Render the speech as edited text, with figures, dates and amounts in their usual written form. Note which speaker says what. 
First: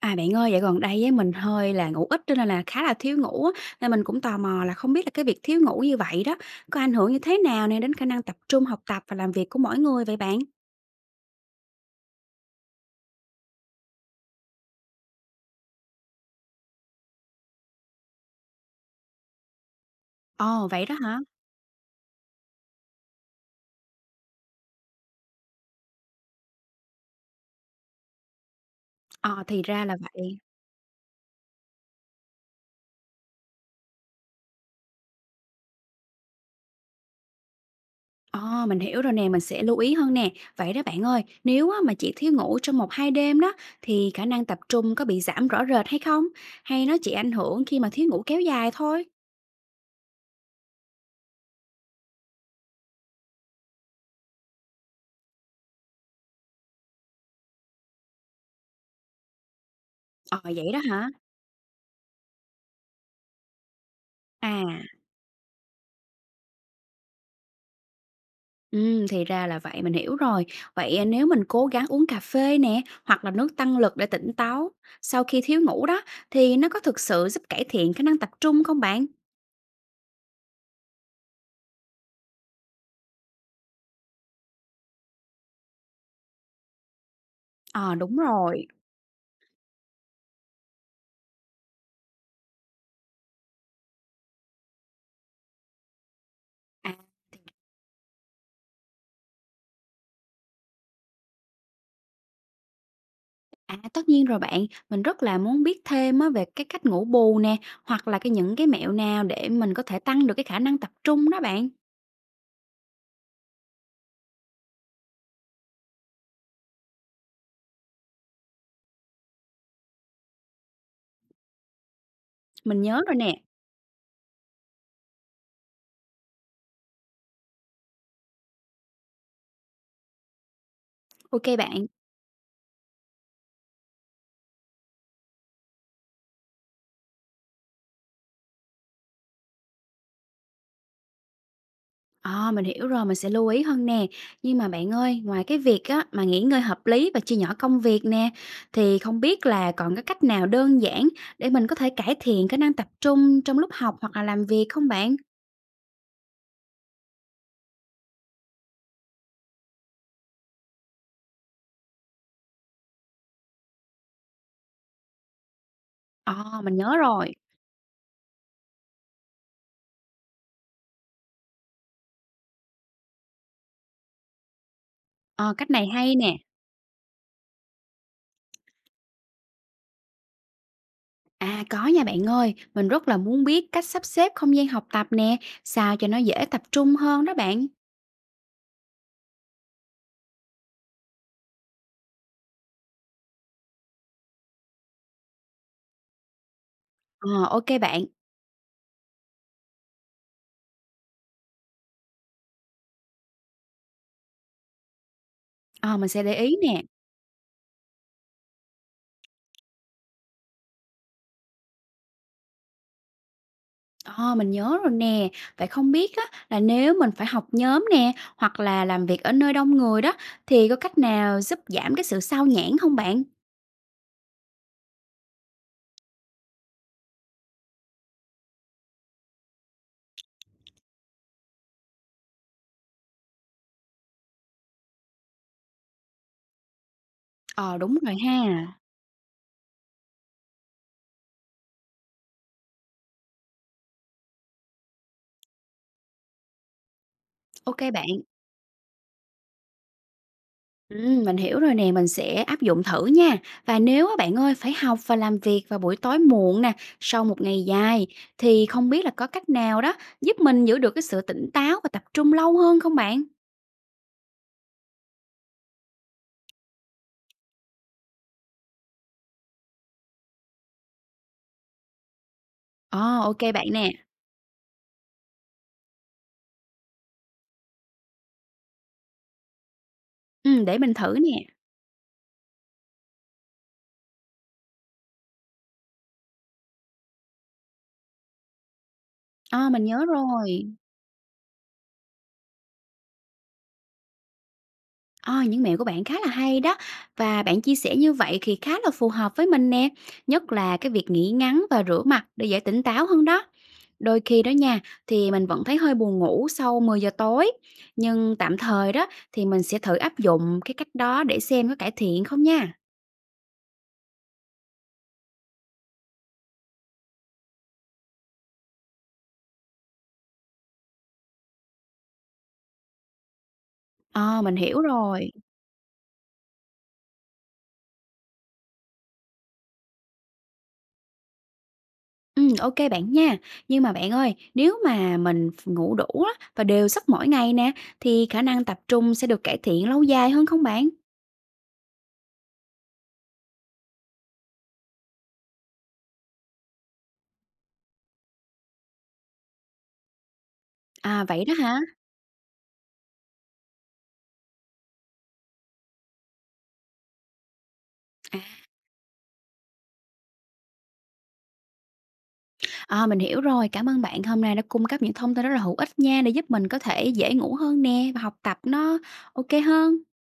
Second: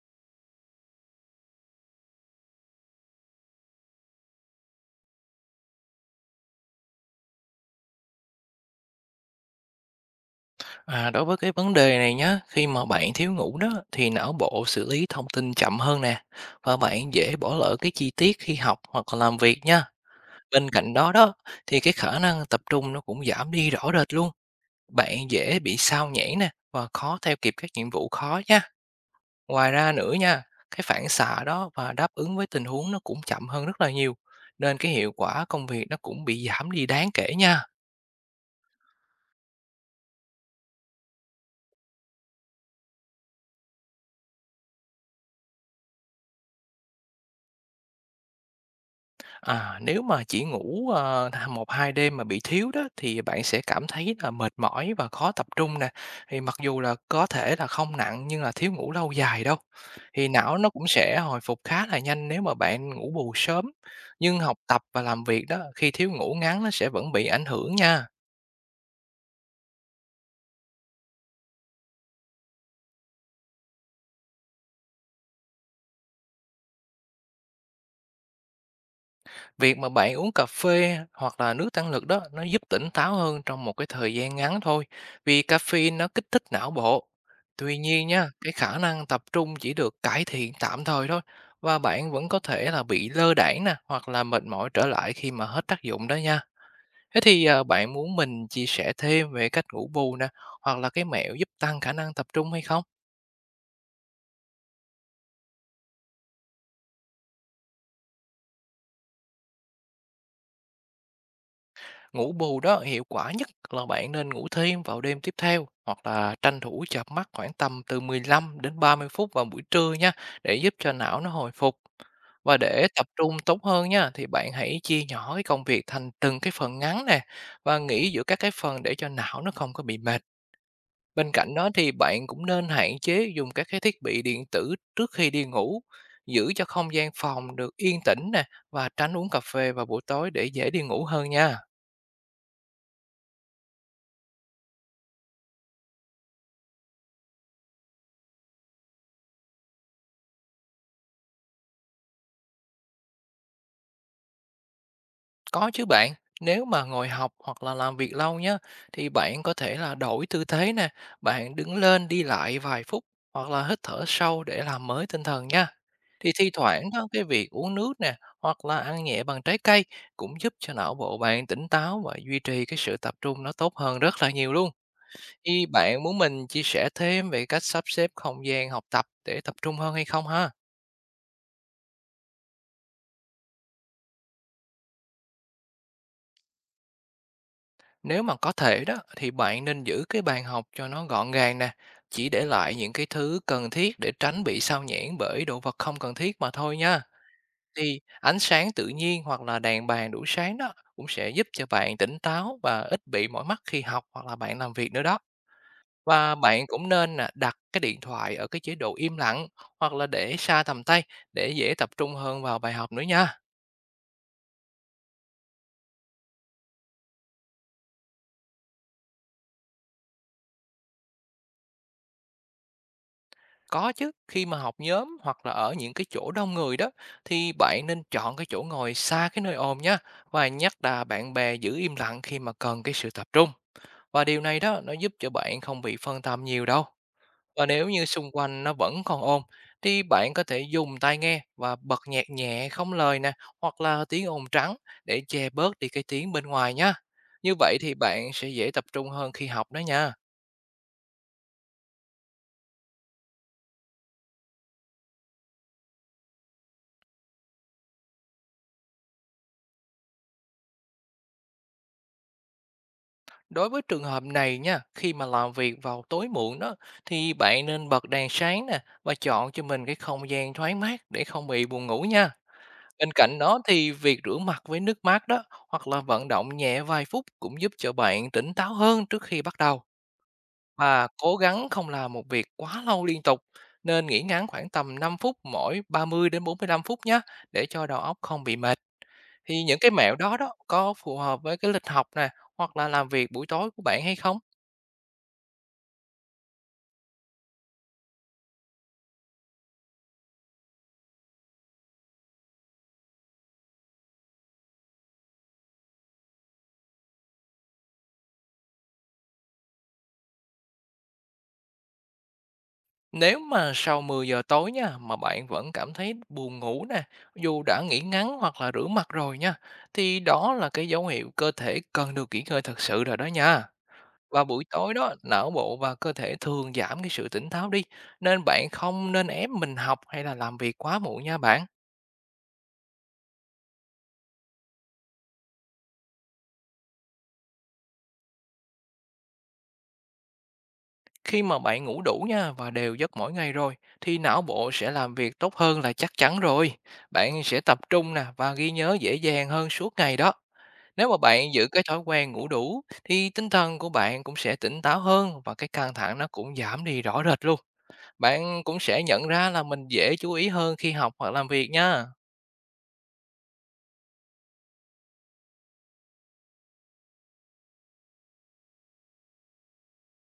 Speaker 1: À, bạn ơi, dạo gần đây với mình hơi là ngủ ít cho nên là khá là thiếu ngủ á, nên mình cũng tò mò là không biết là cái việc thiếu ngủ như vậy đó, có ảnh hưởng như thế nào nè đến khả năng tập trung học tập và làm việc của mỗi người vậy bạn?
Speaker 2: À, đối với cái vấn đề này nhé, khi mà bạn thiếu ngủ đó thì não bộ xử lý thông tin chậm hơn nè và bạn dễ bỏ lỡ cái chi tiết khi học hoặc là làm việc nha.
Speaker 1: Ồ,
Speaker 2: Bên
Speaker 1: vậy đó
Speaker 2: cạnh đó
Speaker 1: hả?
Speaker 2: đó thì cái khả năng tập trung nó cũng giảm đi rõ rệt luôn. Bạn dễ bị sao nhãng nè và khó theo kịp các nhiệm vụ khó nha.
Speaker 1: Ờ, thì
Speaker 2: Ngoài
Speaker 1: ra
Speaker 2: ra
Speaker 1: là
Speaker 2: nữa
Speaker 1: vậy.
Speaker 2: nha, cái phản xạ đó và đáp ứng với tình huống nó cũng chậm hơn rất là nhiều nên cái hiệu quả công việc nó cũng bị giảm đi đáng kể nha.
Speaker 1: Ờ, mình hiểu rồi nè, mình sẽ lưu ý hơn nè. Vậy đó bạn ơi, nếu á, mà chỉ thiếu ngủ trong một hai đêm đó thì khả năng tập trung có bị giảm rõ rệt hay không? Hay nó chỉ ảnh hưởng khi mà thiếu ngủ kéo dài thôi?
Speaker 2: À, nếu mà chỉ ngủ, ờ, th 1-2 đêm mà bị thiếu đó thì bạn sẽ cảm thấy là mệt mỏi và khó tập trung nè. Thì mặc dù là có thể là không nặng nhưng là thiếu ngủ lâu dài đâu. Thì
Speaker 1: Ờ,
Speaker 2: não nó
Speaker 1: vậy đó
Speaker 2: cũng
Speaker 1: hả?
Speaker 2: sẽ hồi phục khá là nhanh nếu mà bạn ngủ bù sớm, nhưng học tập
Speaker 1: À.
Speaker 2: và làm việc đó, khi thiếu ngủ ngắn nó sẽ vẫn bị ảnh hưởng nha.
Speaker 1: Thì ra là vậy, mình hiểu rồi. Vậy, à, nếu mình cố gắng uống cà phê nè, hoặc là nước tăng lực để tỉnh táo sau khi thiếu ngủ đó, thì nó có thực sự giúp cải thiện khả năng tập trung không bạn?
Speaker 2: Việc mà bạn uống cà phê hoặc là nước tăng lực đó, nó giúp tỉnh táo hơn trong một cái thời gian ngắn thôi vì caffeine nó kích thích não bộ. Tuy
Speaker 1: Ờ,
Speaker 2: nhiên
Speaker 1: đúng
Speaker 2: nha, cái
Speaker 1: rồi.
Speaker 2: khả năng tập trung chỉ được cải thiện tạm thời thôi và bạn vẫn có thể là bị lơ đãng nè hoặc là mệt mỏi trở lại khi mà hết tác dụng đó nha.
Speaker 1: À,
Speaker 2: Thế thì, à, bạn muốn mình chia sẻ thêm về cách ngủ bù nè hoặc là cái mẹo giúp tăng khả năng tập trung hay không?
Speaker 1: Tất nhiên rồi bạn, mình rất là muốn biết thêm á về cái cách ngủ bù nè, hoặc là cái những cái mẹo nào để mình có thể tăng được cái khả năng tập trung đó bạn.
Speaker 2: Ngủ bù đó, hiệu quả nhất là bạn nên ngủ thêm vào đêm tiếp theo hoặc là tranh thủ chợp mắt khoảng tầm từ 15 đến 30 phút vào buổi trưa nha, để giúp cho não nó hồi phục. Và
Speaker 1: Mình
Speaker 2: để
Speaker 1: nhớ
Speaker 2: tập
Speaker 1: rồi
Speaker 2: trung
Speaker 1: nè.
Speaker 2: tốt hơn nha, thì bạn hãy chia nhỏ cái công việc thành từng cái phần ngắn nè và nghỉ giữa các cái phần để cho não nó không có bị mệt. Bên
Speaker 1: OK
Speaker 2: cạnh đó
Speaker 1: bạn.
Speaker 2: thì bạn cũng nên hạn chế dùng các cái thiết bị điện tử trước khi đi ngủ, giữ cho không gian phòng được yên tĩnh nè và tránh uống cà phê vào buổi tối để dễ đi ngủ hơn nha.
Speaker 1: À, mình hiểu rồi, mình sẽ lưu ý hơn nè. Nhưng mà bạn ơi, ngoài cái việc á, mà nghỉ ngơi hợp lý và chia nhỏ công việc nè, thì không biết là còn cái cách nào đơn giản để mình có thể cải thiện cái năng tập trung trong lúc học hoặc là làm việc không bạn?
Speaker 2: Có chứ bạn, nếu mà ngồi học hoặc là làm việc lâu nhá, thì bạn có thể là đổi tư thế nè, bạn đứng lên đi lại vài phút hoặc là hít thở sâu để làm mới tinh thần nha. Thì thi
Speaker 1: Ờ, mình
Speaker 2: thoảng
Speaker 1: nhớ
Speaker 2: đó, cái
Speaker 1: rồi.
Speaker 2: việc uống nước nè hoặc là ăn nhẹ bằng trái cây cũng giúp cho não bộ bạn tỉnh táo và duy trì cái sự tập trung nó tốt hơn rất là nhiều luôn.
Speaker 1: Ờ,
Speaker 2: Thì
Speaker 1: cách này
Speaker 2: bạn
Speaker 1: hay
Speaker 2: muốn
Speaker 1: nè.
Speaker 2: mình chia sẻ thêm về cách sắp xếp không gian học tập để tập trung hơn hay không ha?
Speaker 1: À, có nha bạn ơi, mình rất là muốn biết cách sắp xếp không gian học tập nè, sao cho nó dễ tập trung hơn đó bạn.
Speaker 2: Nếu mà có thể đó thì bạn nên giữ cái bàn học cho nó gọn gàng nè, chỉ để lại những cái thứ cần thiết để tránh bị sao nhãng bởi đồ vật không cần thiết mà thôi nha.
Speaker 1: Ờ, OK
Speaker 2: Thì
Speaker 1: bạn.
Speaker 2: ánh sáng tự nhiên hoặc là đèn bàn đủ sáng đó cũng sẽ giúp cho bạn tỉnh táo và ít bị mỏi mắt khi học hoặc là bạn làm việc nữa đó.
Speaker 1: Ờ, mình sẽ để
Speaker 2: Và
Speaker 1: ý
Speaker 2: bạn
Speaker 1: nè.
Speaker 2: cũng nên là đặt cái điện thoại ở cái chế độ im lặng hoặc là để xa tầm tay, để dễ tập trung hơn vào bài học nữa nha.
Speaker 1: Ờ, mình nhớ rồi nè. Vậy không biết á, là nếu mình phải học nhóm nè, hoặc là làm việc ở nơi đông người đó, thì có cách nào giúp giảm cái sự xao nhãng không bạn?
Speaker 2: Có chứ, khi mà học nhóm hoặc là ở những cái chỗ đông người đó thì bạn nên chọn cái chỗ ngồi xa cái nơi ồn nha, và nhắc là bạn bè giữ im lặng khi mà cần cái sự tập trung. Và điều này đó, nó giúp cho bạn không bị phân tâm nhiều đâu. Và
Speaker 1: Ờ,
Speaker 2: nếu
Speaker 1: đúng
Speaker 2: như
Speaker 1: rồi
Speaker 2: xung
Speaker 1: ha.
Speaker 2: quanh nó vẫn còn ồn thì bạn có thể dùng tai nghe và bật nhạc nhẹ không lời nè, hoặc là tiếng ồn trắng để che bớt đi cái tiếng bên ngoài nha. Như vậy
Speaker 1: OK
Speaker 2: thì
Speaker 1: bạn.
Speaker 2: bạn sẽ dễ tập trung hơn khi học đó nha.
Speaker 1: Mình hiểu rồi nè, mình sẽ áp dụng thử nha. Và nếu á bạn ơi, phải học và làm việc vào buổi tối muộn nè, sau một ngày dài, thì không biết là có cách nào đó giúp mình giữ được cái sự tỉnh táo và tập trung lâu hơn không bạn?
Speaker 2: Đối với trường hợp này nha, khi mà làm việc vào tối muộn đó thì bạn nên bật đèn sáng nè và chọn cho mình cái không gian thoáng mát để không bị buồn ngủ nha. Bên
Speaker 1: Ờ,
Speaker 2: cạnh
Speaker 1: OK
Speaker 2: đó
Speaker 1: bạn nè.
Speaker 2: thì việc rửa mặt với nước mát đó hoặc là vận động nhẹ vài phút cũng giúp cho bạn tỉnh táo hơn trước khi bắt đầu,
Speaker 1: Để mình
Speaker 2: và
Speaker 1: thử
Speaker 2: cố
Speaker 1: nè.
Speaker 2: gắng không làm một việc quá lâu liên tục. Nên nghỉ ngắn khoảng tầm 5 phút mỗi 30 đến 45 phút nhé, để cho đầu óc không bị mệt. Thì
Speaker 1: Ờ,
Speaker 2: những
Speaker 1: mình
Speaker 2: cái
Speaker 1: nhớ
Speaker 2: mẹo đó đó
Speaker 1: rồi.
Speaker 2: có phù hợp với cái lịch học nè hoặc là làm việc buổi tối của bạn hay không?
Speaker 1: Ờ, những mẹo của bạn khá là hay đó và bạn chia sẻ như vậy thì khá là phù hợp với mình nè, nhất là cái việc nghỉ ngắn và rửa mặt để dễ tỉnh táo hơn đó. Đôi khi đó nha, thì mình vẫn thấy hơi buồn ngủ sau 10 giờ tối, nhưng tạm thời đó thì mình sẽ thử áp dụng cái cách đó để xem có cải thiện không nha.
Speaker 2: Nếu mà sau 10 giờ tối nha, mà bạn vẫn cảm thấy buồn ngủ nè, dù đã nghỉ ngắn hoặc là rửa mặt rồi nha, thì đó là cái dấu hiệu cơ thể cần được nghỉ ngơi thật sự rồi đó nha.
Speaker 1: Ờ,
Speaker 2: Và
Speaker 1: mình
Speaker 2: buổi
Speaker 1: hiểu
Speaker 2: tối đó,
Speaker 1: rồi.
Speaker 2: não bộ và cơ thể thường giảm cái sự tỉnh táo đi, nên bạn không nên ép mình học hay là làm việc quá muộn nha bạn.
Speaker 1: Ừ, OK bạn nha. Nhưng mà bạn ơi, nếu mà mình ngủ đủ á, và đều giấc mỗi ngày nè, thì khả năng tập trung sẽ được cải thiện lâu dài hơn không bạn?
Speaker 2: Khi mà bạn ngủ đủ nha và đều giấc mỗi ngày rồi, thì não bộ sẽ làm việc tốt hơn là chắc chắn rồi. Bạn sẽ tập trung nè và ghi nhớ dễ dàng hơn suốt ngày đó. Nếu mà
Speaker 1: À vậy
Speaker 2: bạn
Speaker 1: đó
Speaker 2: giữ
Speaker 1: hả?
Speaker 2: cái thói quen ngủ đủ thì tinh thần của bạn cũng sẽ tỉnh táo hơn và cái căng thẳng nó cũng giảm đi rõ rệt luôn. Bạn cũng sẽ nhận ra là mình dễ chú ý hơn khi học hoặc làm việc nha.
Speaker 1: À, mình hiểu rồi. Cảm ơn bạn hôm nay đã cung cấp những thông tin rất là hữu ích nha, để giúp mình có thể dễ ngủ hơn nè và học tập nó OK hơn.